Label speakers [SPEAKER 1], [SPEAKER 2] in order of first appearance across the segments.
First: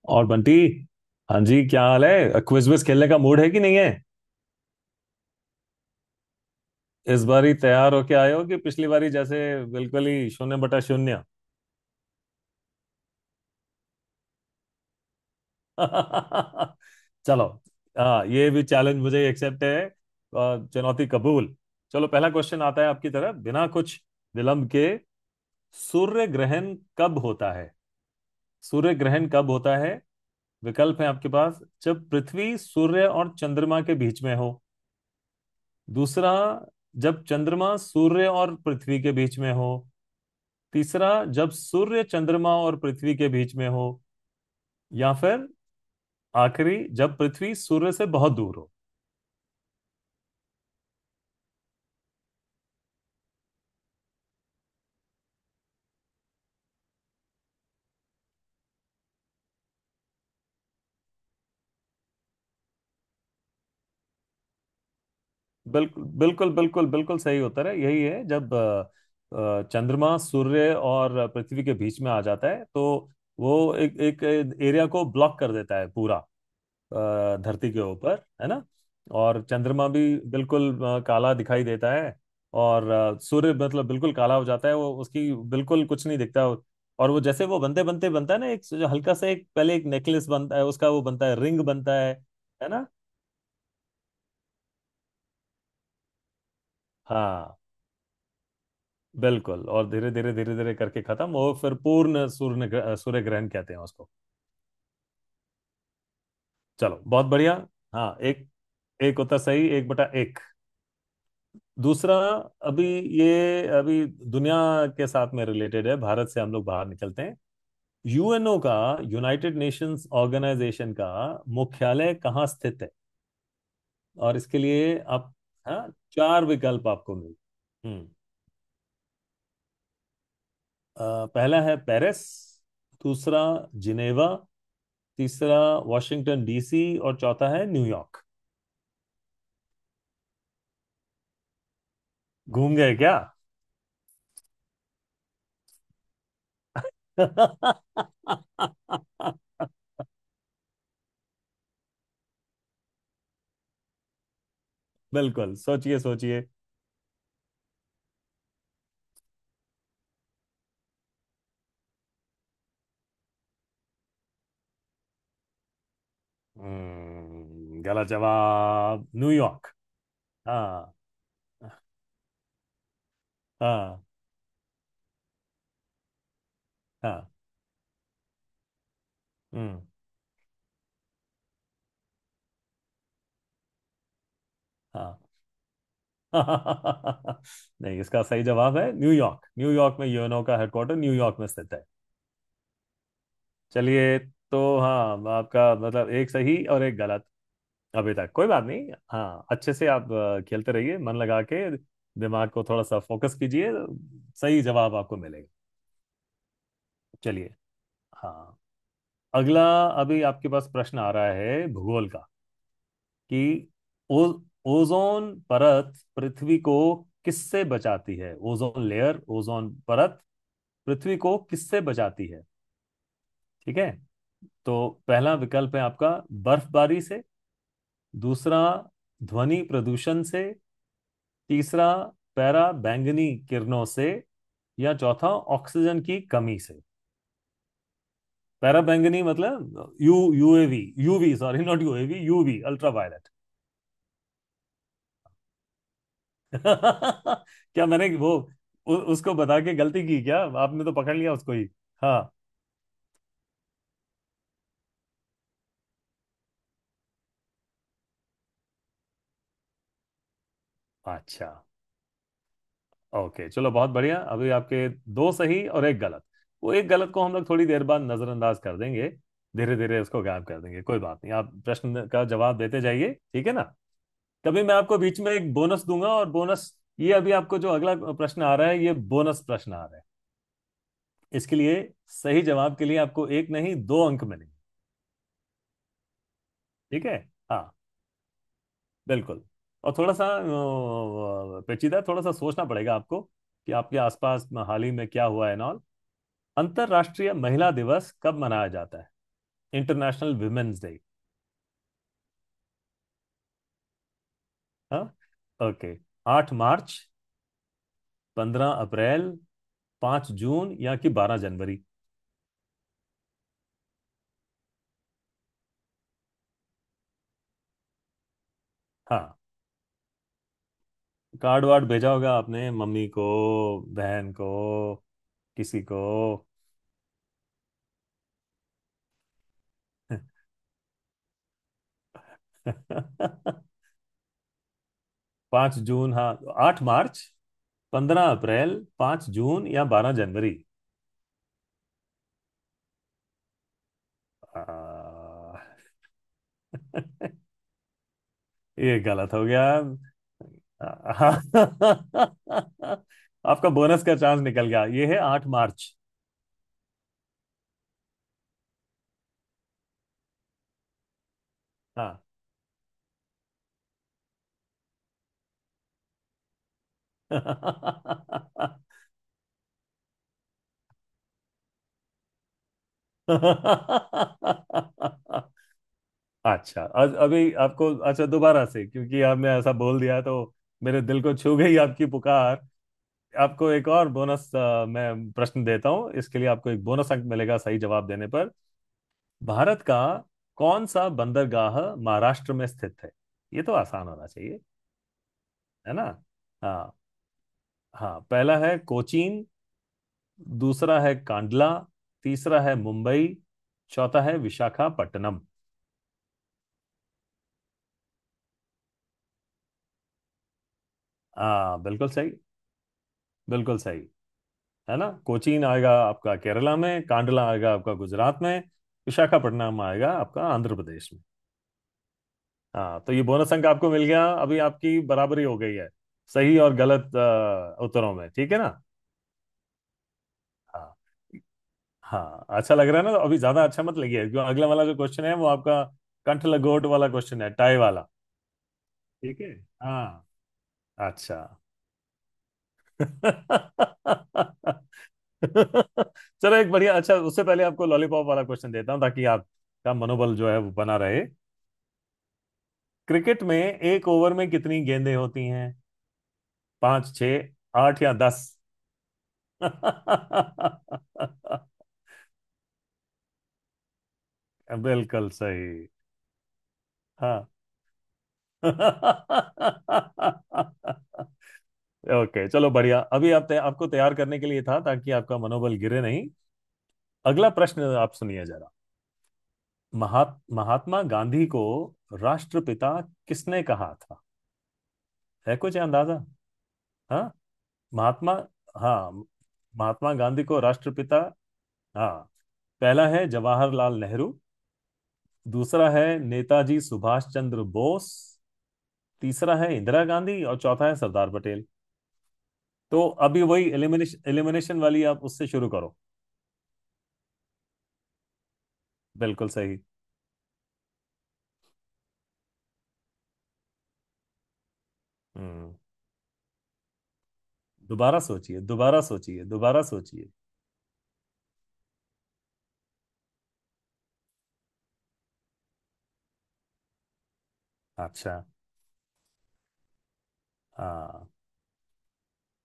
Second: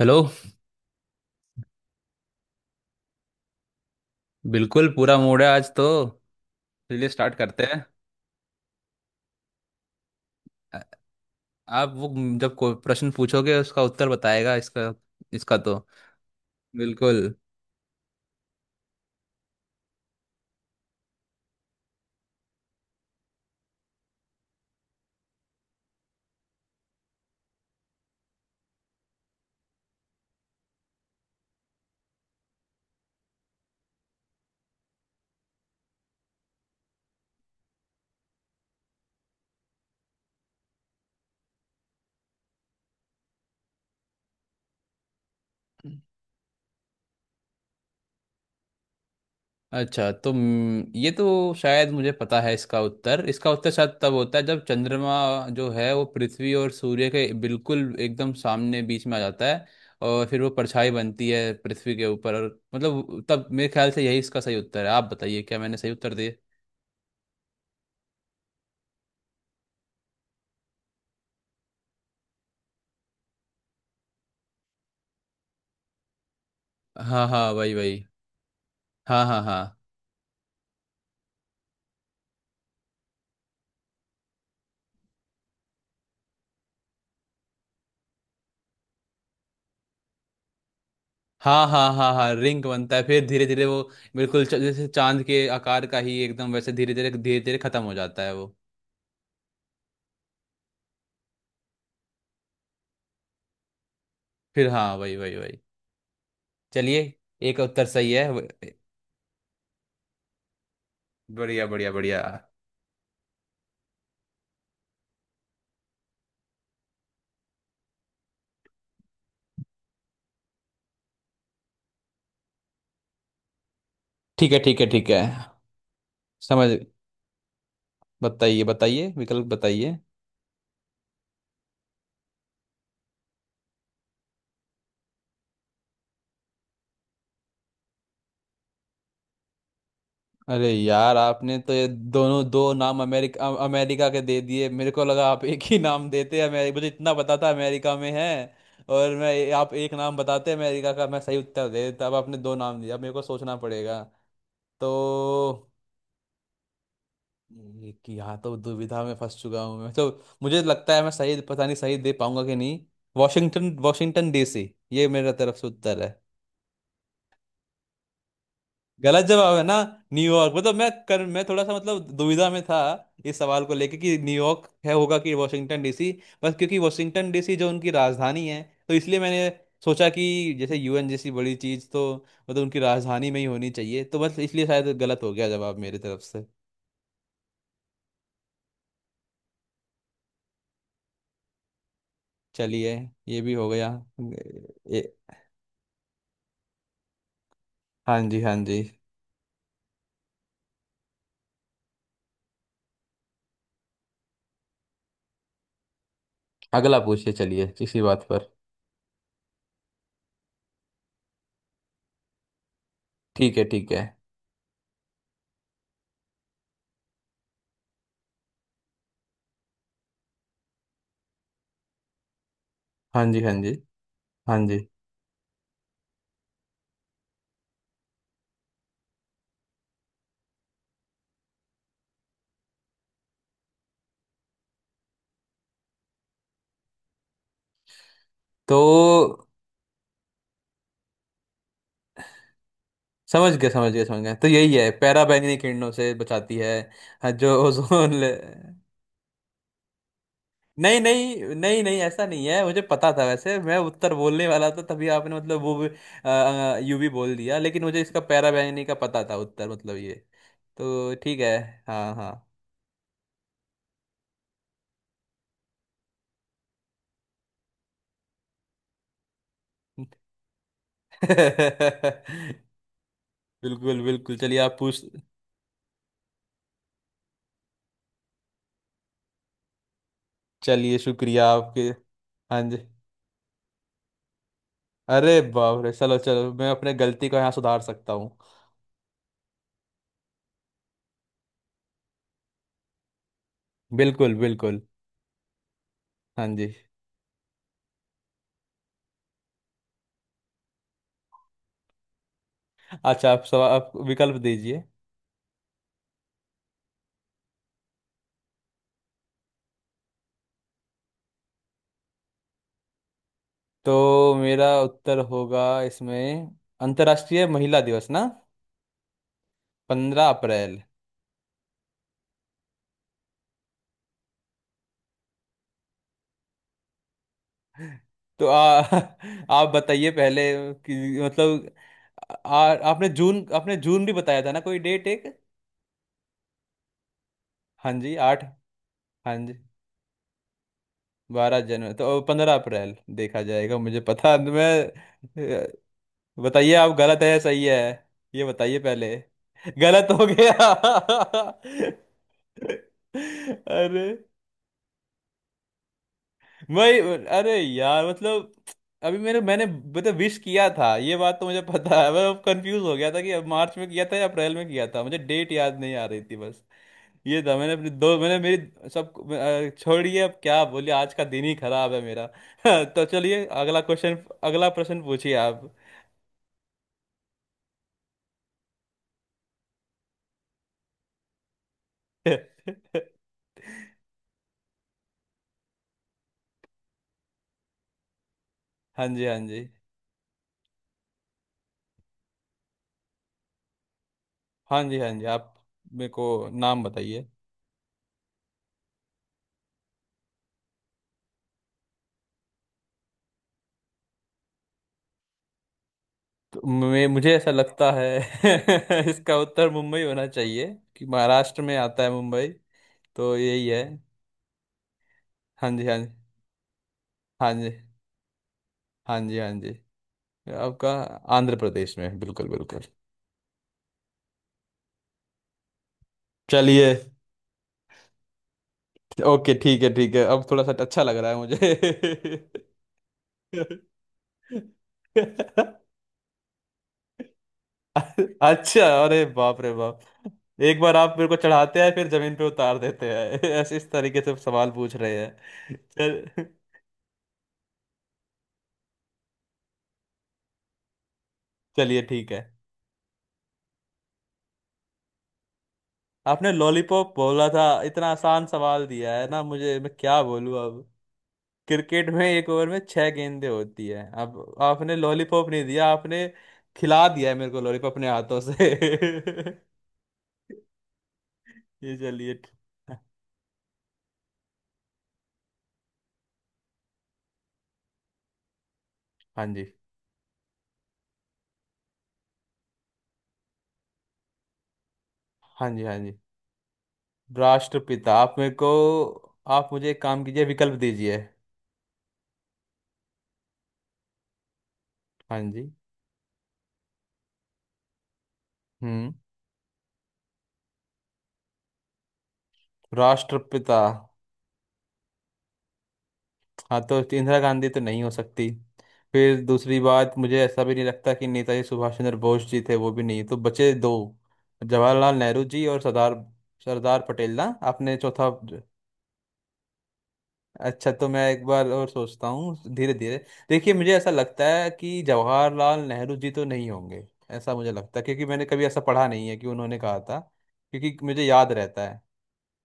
[SPEAKER 1] Hello.
[SPEAKER 2] और बंटी। हाँ जी, क्या हाल है? क्विज विज खेलने का मूड है कि नहीं है?
[SPEAKER 1] बिल्कुल पूरा मूड है आज तो। चलिए
[SPEAKER 2] इस
[SPEAKER 1] स्टार्ट
[SPEAKER 2] बार ही
[SPEAKER 1] करते हैं।
[SPEAKER 2] तैयार होके आए हो कि पिछली बारी जैसे बिल्कुल ही शून्य
[SPEAKER 1] आ-
[SPEAKER 2] बटा शून्य?
[SPEAKER 1] आप वो जब कोई प्रश्न पूछोगे उसका उत्तर बताएगा इसका इसका तो। बिल्कुल।
[SPEAKER 2] चलो, हाँ ये भी चैलेंज मुझे एक्सेप्ट है। चुनौती कबूल। चलो पहला क्वेश्चन आता है आपकी तरफ बिना कुछ विलंब के। सूर्य ग्रहण कब होता है? सूर्य ग्रहण कब होता है? विकल्प है आपके पास। जब पृथ्वी, सूर्य और चंद्रमा के बीच में हो। दूसरा, जब चंद्रमा, सूर्य और पृथ्वी के बीच में हो। तीसरा, जब सूर्य, चंद्रमा और पृथ्वी के बीच में हो। या फिर आखिरी, जब पृथ्वी सूर्य से बहुत दूर हो।
[SPEAKER 1] अच्छा तो ये तो शायद मुझे पता है इसका उत्तर शायद तब होता है जब चंद्रमा जो है वो पृथ्वी और सूर्य के बिल्कुल एकदम सामने बीच में आ जाता है और फिर वो परछाई बनती है पृथ्वी के ऊपर। और मतलब तब मेरे ख्याल से यही इसका सही उत्तर है। आप बताइए क्या मैंने सही
[SPEAKER 2] बिल्कुल
[SPEAKER 1] उत्तर दिए?
[SPEAKER 2] बिल्कुल बिल्कुल बिल्कुल सही उत्तर है। यही है, जब चंद्रमा, सूर्य और पृथ्वी के बीच में आ जाता है तो वो एक एक एरिया को ब्लॉक कर देता है पूरा,
[SPEAKER 1] हाँ, हाँ,
[SPEAKER 2] धरती
[SPEAKER 1] वही,
[SPEAKER 2] के
[SPEAKER 1] वही।
[SPEAKER 2] ऊपर। है ना?
[SPEAKER 1] हाँ,
[SPEAKER 2] और
[SPEAKER 1] हाँ, हाँ।
[SPEAKER 2] चंद्रमा भी बिल्कुल काला दिखाई देता है, और सूर्य मतलब बिल्कुल काला हो जाता है वो, उसकी बिल्कुल कुछ नहीं दिखता। और वो जैसे वो बनते बनते बनता है ना, एक जो हल्का सा, एक पहले एक नेकलेस बनता है उसका, वो बनता है, रिंग
[SPEAKER 1] हाँ, हाँ,
[SPEAKER 2] बनता
[SPEAKER 1] हाँ,
[SPEAKER 2] है।
[SPEAKER 1] हाँ, रिंग
[SPEAKER 2] है ना?
[SPEAKER 1] बनता है फिर धीरे धीरे वो बिल्कुल जैसे चांद के आकार का ही एकदम वैसे धीरे धीरे धीरे
[SPEAKER 2] हाँ,
[SPEAKER 1] धीरे खत्म हो जाता है वो।
[SPEAKER 2] बिल्कुल। और धीरे धीरे धीरे धीरे करके खत्म, और फिर पूर्ण सूर्य सूर्य ग्रहण कहते हैं उसको।
[SPEAKER 1] फिर हाँ, वही, वही, वही। चलिए।
[SPEAKER 2] चलो, बहुत बढ़िया।
[SPEAKER 1] एक उत्तर सही
[SPEAKER 2] हाँ
[SPEAKER 1] है।
[SPEAKER 2] एक, एक उत्तर सही। एक बटा एक।
[SPEAKER 1] बढ़िया, बढ़िया,
[SPEAKER 2] दूसरा।
[SPEAKER 1] बढ़िया।
[SPEAKER 2] अभी ये अभी दुनिया के साथ में रिलेटेड है। भारत से हम लोग बाहर निकलते हैं। यूएनओ का, यूनाइटेड नेशंस ऑर्गेनाइजेशन का मुख्यालय कहाँ स्थित है? और
[SPEAKER 1] ठीक है,
[SPEAKER 2] इसके
[SPEAKER 1] ठीक है,
[SPEAKER 2] लिए
[SPEAKER 1] ठीक है।
[SPEAKER 2] आप, हाँ, चार
[SPEAKER 1] समझ।
[SPEAKER 2] विकल्प आपको मिल। हम्म।
[SPEAKER 1] बताइए, बताइए, विकल्प बताइए।
[SPEAKER 2] पहला है पेरिस। दूसरा, जिनेवा। तीसरा, वाशिंगटन डीसी। और चौथा है न्यूयॉर्क।
[SPEAKER 1] अरे यार, आपने तो ये दोनों दो
[SPEAKER 2] घूम गए
[SPEAKER 1] नाम
[SPEAKER 2] क्या?
[SPEAKER 1] अमेरिका, अमेरिका के दे दिए। मेरे को लगा आप एक ही नाम देते अमेरिका। मुझे इतना पता था अमेरिका में है। और मैं, आप एक नाम बताते अमेरिका का, मैं सही उत्तर दे देता। अब आपने दो नाम दिया, अब मेरे को सोचना पड़ेगा
[SPEAKER 2] बिल्कुल,
[SPEAKER 1] तो।
[SPEAKER 2] सोचिए सोचिए।
[SPEAKER 1] एक यहाँ तो दुविधा में फंस चुका हूँ मैं तो। मुझे लगता है मैं सही, पता नहीं सही दे पाऊंगा कि नहीं। वॉशिंगटन वॉशिंगटन डीसी, ये मेरा तरफ से उत्तर है।
[SPEAKER 2] गलत जवाब।
[SPEAKER 1] गलत जवाब है
[SPEAKER 2] न्यूयॉर्क।
[SPEAKER 1] ना? न्यूयॉर्क, मतलब मैं
[SPEAKER 2] हाँ
[SPEAKER 1] कर मैं थोड़ा सा मतलब दुविधा में था इस सवाल को लेके
[SPEAKER 2] हाँ
[SPEAKER 1] कि न्यूयॉर्क है होगा कि वॉशिंगटन डीसी। बस क्योंकि वॉशिंगटन
[SPEAKER 2] हाँ।
[SPEAKER 1] डीसी जो उनकी राजधानी है, तो इसलिए मैंने
[SPEAKER 2] हम्म।
[SPEAKER 1] सोचा कि जैसे यूएन जैसी बड़ी चीज़ तो मतलब उनकी राजधानी में ही होनी चाहिए, तो बस इसलिए शायद
[SPEAKER 2] हाँ।
[SPEAKER 1] गलत हो गया जवाब मेरी तरफ से।
[SPEAKER 2] नहीं, इसका सही जवाब है न्यूयॉर्क। न्यूयॉर्क में यूएनओ का हेडक्वार्टर, न्यूयॉर्क में स्थित है।
[SPEAKER 1] चलिए, ये भी हो गया।
[SPEAKER 2] चलिए। तो
[SPEAKER 1] ए,
[SPEAKER 2] हाँ, आपका मतलब एक सही और एक गलत। अभी
[SPEAKER 1] हाँ
[SPEAKER 2] तक
[SPEAKER 1] जी,
[SPEAKER 2] कोई
[SPEAKER 1] हाँ
[SPEAKER 2] बात
[SPEAKER 1] जी।
[SPEAKER 2] नहीं। हाँ अच्छे से आप खेलते रहिए मन लगा के। दिमाग को थोड़ा सा फोकस कीजिए, सही जवाब आपको मिलेगा।
[SPEAKER 1] अगला पूछिए,
[SPEAKER 2] चलिए।
[SPEAKER 1] चलिए इसी बात पर।
[SPEAKER 2] हाँ, अगला। अभी आपके पास प्रश्न आ रहा है भूगोल का,
[SPEAKER 1] ठीक है,
[SPEAKER 2] कि
[SPEAKER 1] ठीक है।
[SPEAKER 2] ओ, ओजोन परत पृथ्वी को किससे बचाती है? ओजोन लेयर, ओजोन परत पृथ्वी को किससे बचाती है?
[SPEAKER 1] हाँ जी, हाँ जी,
[SPEAKER 2] ठीक है।
[SPEAKER 1] हाँ
[SPEAKER 2] तो
[SPEAKER 1] जी।
[SPEAKER 2] पहला विकल्प है आपका, बर्फबारी से। दूसरा, ध्वनि प्रदूषण से। तीसरा, पैरा बैंगनी किरणों से। या चौथा, ऑक्सीजन की कमी से। पैरा बैंगनी
[SPEAKER 1] तो
[SPEAKER 2] मतलब U, UAV, UV, sorry, not UAV, UV, ultraviolet.
[SPEAKER 1] समझ गया, समझ गया, समझ गया। तो यही है, पैरा बैंगनी किरणों से बचाती है। हाँ, जो
[SPEAKER 2] क्या मैंने
[SPEAKER 1] ओजोन ले।
[SPEAKER 2] वो उसको बता के गलती की क्या? आपने तो
[SPEAKER 1] नहीं,
[SPEAKER 2] पकड़ लिया उसको
[SPEAKER 1] नहीं,
[SPEAKER 2] ही।
[SPEAKER 1] नहीं, नहीं,
[SPEAKER 2] हाँ।
[SPEAKER 1] ऐसा नहीं है। मुझे पता था, वैसे मैं उत्तर बोलने वाला था तभी आपने मतलब वो यूवी बोल दिया, लेकिन मुझे इसका पैरा बैंगनी का पता था उत्तर, मतलब ये। तो ठीक
[SPEAKER 2] अच्छा,
[SPEAKER 1] है। हाँ, हाँ।
[SPEAKER 2] ओके। चलो बहुत बढ़िया। अभी आपके दो सही और एक गलत। वो एक गलत को हम लोग थोड़ी देर बाद नजरअंदाज कर देंगे, धीरे धीरे उसको गायब कर देंगे। कोई बात नहीं, आप प्रश्न का जवाब देते जाइए, ठीक है ना?
[SPEAKER 1] बिल्कुल, बिल्कुल, चलिए
[SPEAKER 2] कभी मैं
[SPEAKER 1] आप
[SPEAKER 2] आपको
[SPEAKER 1] पूछ।
[SPEAKER 2] बीच में एक बोनस दूंगा। और बोनस, ये अभी आपको जो अगला प्रश्न आ रहा है, ये बोनस प्रश्न आ रहा है।
[SPEAKER 1] चलिए, शुक्रिया
[SPEAKER 2] इसके लिए,
[SPEAKER 1] आपके।
[SPEAKER 2] सही
[SPEAKER 1] हाँ जी।
[SPEAKER 2] जवाब के लिए आपको एक नहीं, दो अंक मिलेंगे।
[SPEAKER 1] अरे बाप रे, चलो, चलो, मैं अपने
[SPEAKER 2] ठीक है।
[SPEAKER 1] गलती को यहाँ
[SPEAKER 2] हाँ,
[SPEAKER 1] सुधार सकता हूँ।
[SPEAKER 2] बिल्कुल। और थोड़ा सा पेचीदा, थोड़ा सा सोचना पड़ेगा आपको, कि आपके
[SPEAKER 1] बिल्कुल,
[SPEAKER 2] आसपास में
[SPEAKER 1] बिल्कुल।
[SPEAKER 2] हाल ही में क्या हुआ है, नॉल।
[SPEAKER 1] हाँ जी।
[SPEAKER 2] अंतर्राष्ट्रीय महिला दिवस कब मनाया जाता है? International women's day.
[SPEAKER 1] अच्छा, आप विकल्प दीजिए।
[SPEAKER 2] हाँ। ओके। 8 मार्च, 15 अप्रैल, 5 जून, या कि 12 जनवरी?
[SPEAKER 1] तो मेरा उत्तर होगा इसमें, अंतर्राष्ट्रीय महिला दिवस ना,
[SPEAKER 2] हाँ,
[SPEAKER 1] 15 अप्रैल।
[SPEAKER 2] कार्ड वार्ड भेजा होगा आपने मम्मी को, बहन को, किसी को?
[SPEAKER 1] तो आप बताइए पहले कि मतलब, आपने जून आपने जून भी बताया था ना कोई डेट एक।
[SPEAKER 2] 5 जून, हाँ। 8 मार्च,
[SPEAKER 1] हाँ जी,
[SPEAKER 2] पंद्रह
[SPEAKER 1] आठ।
[SPEAKER 2] अप्रैल, पाँच
[SPEAKER 1] हाँ जी,
[SPEAKER 2] जून या 12 जनवरी।
[SPEAKER 1] 12 जनवरी तो 15 अप्रैल, देखा जाएगा, मुझे पता,
[SPEAKER 2] आ,
[SPEAKER 1] मैं। अ, बताइए आप, गलत है या सही है। ये बताइए
[SPEAKER 2] ये
[SPEAKER 1] पहले।
[SPEAKER 2] गलत हो गया।
[SPEAKER 1] गलत हो गया।
[SPEAKER 2] हाँ। आपका बोनस
[SPEAKER 1] अरे,
[SPEAKER 2] का चांस निकल गया। ये है 8 मार्च।
[SPEAKER 1] वही। अरे यार, मतलब, अभी मेरे मैंने मतलब विश किया था, ये बात तो मुझे पता है।
[SPEAKER 2] हाँ।
[SPEAKER 1] मैं कंफ्यूज हो गया था कि अब मार्च में किया था या अप्रैल में किया था, मुझे डेट याद नहीं आ रही थी बस। ये था, मैंने अपनी दो, मैंने मेरी सब, छोड़िए। अब क्या बोलिए, आज का दिन ही खराब है मेरा। तो चलिए अगला क्वेश्चन, अगला प्रश्न पूछिए आप।
[SPEAKER 2] अच्छा अभी आपको, अच्छा, दोबारा से, क्योंकि आपने ऐसा बोल दिया तो मेरे दिल को छू गई आपकी
[SPEAKER 1] हाँ
[SPEAKER 2] पुकार। आपको एक और बोनस मैं प्रश्न देता हूँ, इसके लिए आपको एक बोनस अंक मिलेगा सही जवाब देने पर।
[SPEAKER 1] जी, हाँ जी,
[SPEAKER 2] भारत का कौन सा बंदरगाह महाराष्ट्र में स्थित है? ये तो आसान होना चाहिए,
[SPEAKER 1] हाँ जी, हाँ जी। आप
[SPEAKER 2] है ना?
[SPEAKER 1] मेरे को नाम
[SPEAKER 2] हाँ,
[SPEAKER 1] बताइए।
[SPEAKER 2] हाँ। पहला है कोचीन। दूसरा है कांडला। तीसरा है मुंबई। चौथा है विशाखापट्टनम।
[SPEAKER 1] तो मैं मुझे ऐसा लगता है, इसका उत्तर मुंबई होना चाहिए कि महाराष्ट्र में
[SPEAKER 2] हाँ,
[SPEAKER 1] आता
[SPEAKER 2] बिल्कुल
[SPEAKER 1] है
[SPEAKER 2] सही।
[SPEAKER 1] मुंबई। तो यही
[SPEAKER 2] बिल्कुल
[SPEAKER 1] है।
[SPEAKER 2] सही। है ना, कोचीन
[SPEAKER 1] हाँ जी,
[SPEAKER 2] आएगा
[SPEAKER 1] हाँ जी,
[SPEAKER 2] आपका केरला में, कांडला
[SPEAKER 1] हाँ जी,
[SPEAKER 2] आएगा आपका गुजरात में,
[SPEAKER 1] हाँ जी, हाँ जी।
[SPEAKER 2] विशाखापट्टनम आएगा आपका आंध्र
[SPEAKER 1] आपका
[SPEAKER 2] प्रदेश में।
[SPEAKER 1] आंध्र प्रदेश में, बिल्कुल, बिल्कुल।
[SPEAKER 2] हाँ, तो ये बोनस अंक आपको मिल गया। अभी आपकी बराबरी हो गई है सही और
[SPEAKER 1] चलिए।
[SPEAKER 2] गलत उत्तरों में। ठीक है ना?
[SPEAKER 1] ओके, ठीक है, ठीक है, अब थोड़ा सा
[SPEAKER 2] हाँ।
[SPEAKER 1] अच्छा लग रहा है मुझे।
[SPEAKER 2] हाँ अच्छा लग रहा है ना? तो अभी ज्यादा अच्छा मत लगिए, क्यों, अगला वाला जो क्वेश्चन है वो आपका कंठ लंगोट वाला क्वेश्चन है, टाई वाला।
[SPEAKER 1] अच्छा, अरे
[SPEAKER 2] ठीक है।
[SPEAKER 1] बाप रे बाप।
[SPEAKER 2] हाँ,
[SPEAKER 1] एक बार आप मेरे को
[SPEAKER 2] अच्छा।
[SPEAKER 1] चढ़ाते हैं फिर जमीन पे उतार देते हैं, ऐसे इस तरीके से सवाल पूछ रहे हैं। चल
[SPEAKER 2] चलो एक बढ़िया, अच्छा, उससे पहले आपको लॉलीपॉप वाला क्वेश्चन देता हूँ ताकि आपका मनोबल जो है वो बना रहे।
[SPEAKER 1] चलिए, ठीक है।
[SPEAKER 2] क्रिकेट में एक ओवर में कितनी गेंदें होती हैं?
[SPEAKER 1] आपने लॉलीपॉप
[SPEAKER 2] पांच, छह,
[SPEAKER 1] बोला था,
[SPEAKER 2] आठ,
[SPEAKER 1] इतना
[SPEAKER 2] या 10?
[SPEAKER 1] आसान सवाल दिया है ना मुझे, मैं क्या बोलूं अब। क्रिकेट में एक ओवर में छह गेंदें होती है। अब आपने
[SPEAKER 2] बिल्कुल
[SPEAKER 1] लॉलीपॉप नहीं
[SPEAKER 2] सही।
[SPEAKER 1] दिया, आपने खिला दिया है मेरे
[SPEAKER 2] हाँ।
[SPEAKER 1] को लॉलीपॉप अपने हाथों से। ये चलिए
[SPEAKER 2] ओके,
[SPEAKER 1] ठीक-
[SPEAKER 2] चलो बढ़िया। अभी आप आपको तैयार करने के लिए था ताकि आपका मनोबल गिरे नहीं। अगला प्रश्न आप सुनिए जरा।
[SPEAKER 1] हाँ जी,
[SPEAKER 2] महात्मा गांधी को राष्ट्रपिता किसने कहा था? है
[SPEAKER 1] हाँ
[SPEAKER 2] कुछ
[SPEAKER 1] जी, हाँ जी।
[SPEAKER 2] अंदाजा? हाँ।
[SPEAKER 1] राष्ट्रपिता,
[SPEAKER 2] महात्मा,
[SPEAKER 1] आप मेरे को।
[SPEAKER 2] हाँ,
[SPEAKER 1] आप मुझे एक
[SPEAKER 2] महात्मा
[SPEAKER 1] काम कीजिए,
[SPEAKER 2] गांधी को
[SPEAKER 1] विकल्प
[SPEAKER 2] राष्ट्रपिता।
[SPEAKER 1] दीजिए।
[SPEAKER 2] हाँ, पहला है जवाहरलाल नेहरू।
[SPEAKER 1] हाँ जी।
[SPEAKER 2] दूसरा है नेताजी सुभाष चंद्र बोस।
[SPEAKER 1] हम्म।
[SPEAKER 2] तीसरा है इंदिरा गांधी। और चौथा है सरदार पटेल। तो अभी वही
[SPEAKER 1] राष्ट्रपिता।
[SPEAKER 2] एलिमिनेशन एलिमिनेशन वाली आप उससे शुरू करो।
[SPEAKER 1] हाँ, तो इंदिरा गांधी तो नहीं हो सकती। फिर
[SPEAKER 2] बिल्कुल
[SPEAKER 1] दूसरी
[SPEAKER 2] सही।
[SPEAKER 1] बात, मुझे ऐसा भी नहीं लगता कि नेताजी सुभाष चंद्र बोस जी थे। वो भी नहीं, तो बचे दो, जवाहरलाल नेहरू जी
[SPEAKER 2] हम्म।
[SPEAKER 1] और सरदार सरदार पटेल ना। आपने
[SPEAKER 2] दोबारा
[SPEAKER 1] चौथा।
[SPEAKER 2] सोचिए, दोबारा सोचिए, दोबारा सोचिए।
[SPEAKER 1] अच्छा, तो मैं एक बार और सोचता हूँ धीरे धीरे। देखिए, मुझे ऐसा लगता है कि जवाहरलाल नेहरू जी तो नहीं होंगे, ऐसा मुझे लगता है, क्योंकि
[SPEAKER 2] अच्छा,
[SPEAKER 1] मैंने कभी ऐसा पढ़ा नहीं है कि उन्होंने कहा था, क्योंकि मुझे
[SPEAKER 2] हाँ।
[SPEAKER 1] याद रहता है।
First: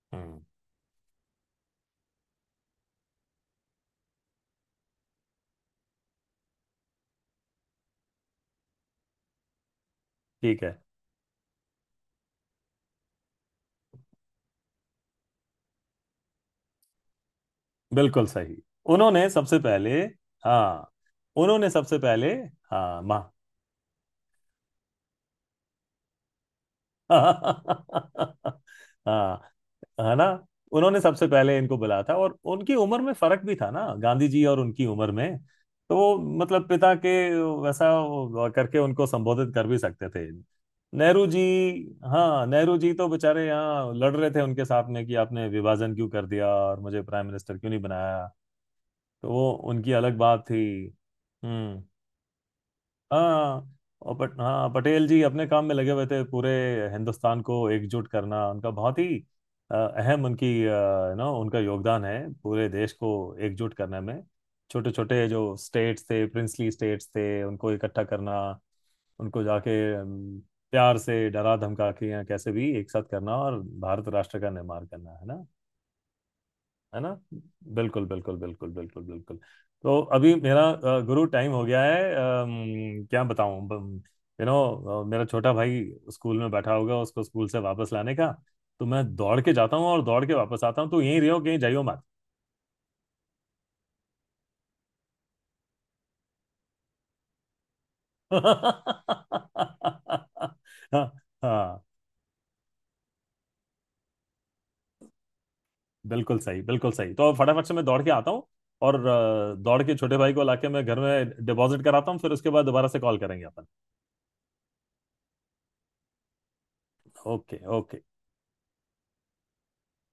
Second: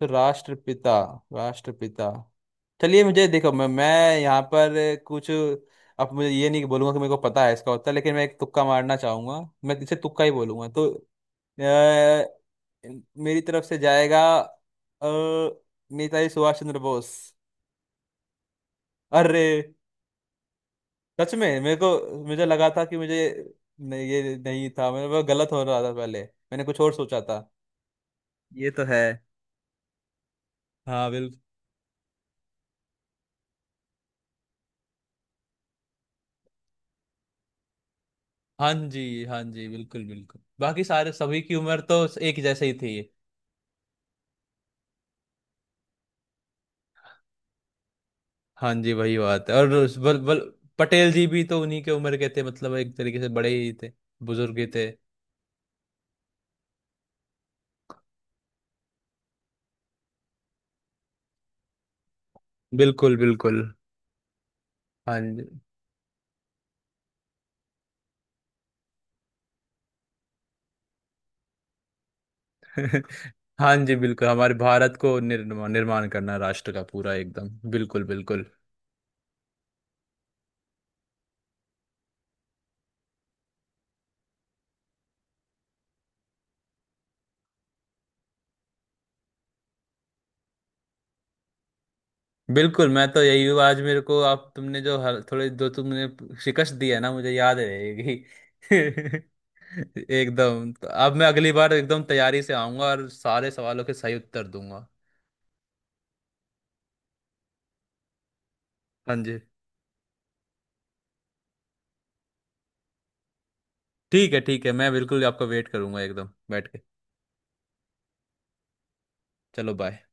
[SPEAKER 1] तो
[SPEAKER 2] हम्म।
[SPEAKER 1] राष्ट्रपिता, राष्ट्रपिता, चलिए मुझे देखो, मैं यहाँ पर कुछ, अब मुझे ये नहीं बोलूंगा कि मेरे को पता है इसका उत्तर, लेकिन मैं एक तुक्का मारना चाहूंगा। मैं इसे तुक्का ही
[SPEAKER 2] ठीक
[SPEAKER 1] बोलूंगा।
[SPEAKER 2] है।
[SPEAKER 1] तो अ, मेरी तरफ से जाएगा अ, नेताजी सुभाष चंद्र बोस।
[SPEAKER 2] बिल्कुल सही। उन्होंने
[SPEAKER 1] अरे,
[SPEAKER 2] सबसे पहले, हाँ,
[SPEAKER 1] सच में
[SPEAKER 2] उन्होंने
[SPEAKER 1] मेरे
[SPEAKER 2] सबसे
[SPEAKER 1] को
[SPEAKER 2] पहले,
[SPEAKER 1] मुझे लगा था कि
[SPEAKER 2] हाँ
[SPEAKER 1] मुझे,
[SPEAKER 2] माँ।
[SPEAKER 1] नहीं, ये नहीं था मेरे को, गलत हो रहा था, पहले मैंने कुछ और सोचा था।
[SPEAKER 2] हाँ।
[SPEAKER 1] ये तो है।
[SPEAKER 2] है ना? उन्होंने
[SPEAKER 1] हाँ,
[SPEAKER 2] सबसे पहले इनको बुलाया था। और उनकी उम्र में फर्क भी था ना, गांधी जी और उनकी उम्र में, तो वो, मतलब पिता के वैसा वो
[SPEAKER 1] हाँ
[SPEAKER 2] करके
[SPEAKER 1] जी,
[SPEAKER 2] उनको
[SPEAKER 1] हाँ
[SPEAKER 2] संबोधित
[SPEAKER 1] जी,
[SPEAKER 2] कर भी
[SPEAKER 1] बिल्कुल,
[SPEAKER 2] सकते थे।
[SPEAKER 1] बिल्कुल, बाकी सारे
[SPEAKER 2] नेहरू जी,
[SPEAKER 1] सभी की उम्र तो एक
[SPEAKER 2] हाँ
[SPEAKER 1] जैसे ही
[SPEAKER 2] नेहरू जी
[SPEAKER 1] थी।
[SPEAKER 2] तो बेचारे यहाँ लड़ रहे थे उनके साथ में कि आपने विभाजन क्यों कर दिया और मुझे प्राइम मिनिस्टर क्यों नहीं बनाया,
[SPEAKER 1] हाँ जी, वही
[SPEAKER 2] तो
[SPEAKER 1] बात
[SPEAKER 2] वो
[SPEAKER 1] है। और
[SPEAKER 2] उनकी
[SPEAKER 1] उस बल,
[SPEAKER 2] अलग
[SPEAKER 1] बल,
[SPEAKER 2] बात थी।
[SPEAKER 1] पटेल जी भी तो उन्हीं
[SPEAKER 2] हम्म।
[SPEAKER 1] के उम्र के थे, मतलब एक तरीके से बड़े
[SPEAKER 2] हाँ
[SPEAKER 1] ही थे,
[SPEAKER 2] और पट
[SPEAKER 1] बुजुर्ग ही
[SPEAKER 2] हाँ,
[SPEAKER 1] थे।
[SPEAKER 2] पटेल जी अपने काम में लगे हुए थे, पूरे हिंदुस्तान को एकजुट करना। उनका बहुत ही अहम, उनकी यू नो, उनका योगदान है पूरे देश को
[SPEAKER 1] बिल्कुल, बिल्कुल।
[SPEAKER 2] एकजुट करने में। छोटे
[SPEAKER 1] हाँ
[SPEAKER 2] छोटे
[SPEAKER 1] जी।
[SPEAKER 2] जो स्टेट्स थे, प्रिंसली स्टेट्स थे, उनको इकट्ठा करना, उनको जाके प्यार से, डरा धमका के, या कैसे भी एक साथ करना, और
[SPEAKER 1] हाँ जी,
[SPEAKER 2] भारत
[SPEAKER 1] बिल्कुल,
[SPEAKER 2] राष्ट्र का
[SPEAKER 1] हमारे
[SPEAKER 2] निर्माण
[SPEAKER 1] भारत
[SPEAKER 2] करना
[SPEAKER 1] को
[SPEAKER 2] है।
[SPEAKER 1] निर्माण करना राष्ट्र का
[SPEAKER 2] है ना?
[SPEAKER 1] पूरा, एकदम बिल्कुल,
[SPEAKER 2] बिल्कुल बिल्कुल
[SPEAKER 1] बिल्कुल,
[SPEAKER 2] बिल्कुल बिल्कुल बिल्कुल। तो अभी मेरा गुरु टाइम हो गया है। क्या बताऊं, यू नो, मेरा छोटा भाई स्कूल में बैठा होगा, उसको स्कूल से वापस लाने का, तो मैं दौड़ के जाता हूँ और दौड़ के वापस आता हूँ, तो यहीं रहो, कहीं जाइयो मत।
[SPEAKER 1] बिल्कुल। मैं तो यही हूँ। आज मेरे को आप तुमने जो थोड़े जो तुमने शिकस्त दी है ना, मुझे याद रहेगी।
[SPEAKER 2] हाँ।
[SPEAKER 1] एकदम, तो अब मैं अगली बार
[SPEAKER 2] हाँ,
[SPEAKER 1] एकदम तैयारी से आऊंगा और सारे सवालों के सही उत्तर दूंगा।
[SPEAKER 2] बिल्कुल सही, बिल्कुल सही। तो फटाफट से मैं दौड़ के आता हूँ, और
[SPEAKER 1] हाँ जी।
[SPEAKER 2] दौड़ के छोटे भाई को लाके मैं घर में डिपॉजिट कराता हूँ, फिर उसके बाद दोबारा से कॉल करेंगे अपन।
[SPEAKER 1] ठीक है, ठीक है, मैं बिल्कुल आपका वेट करूंगा एकदम बैठ के।
[SPEAKER 2] Okay, okay.
[SPEAKER 1] चलो बाय।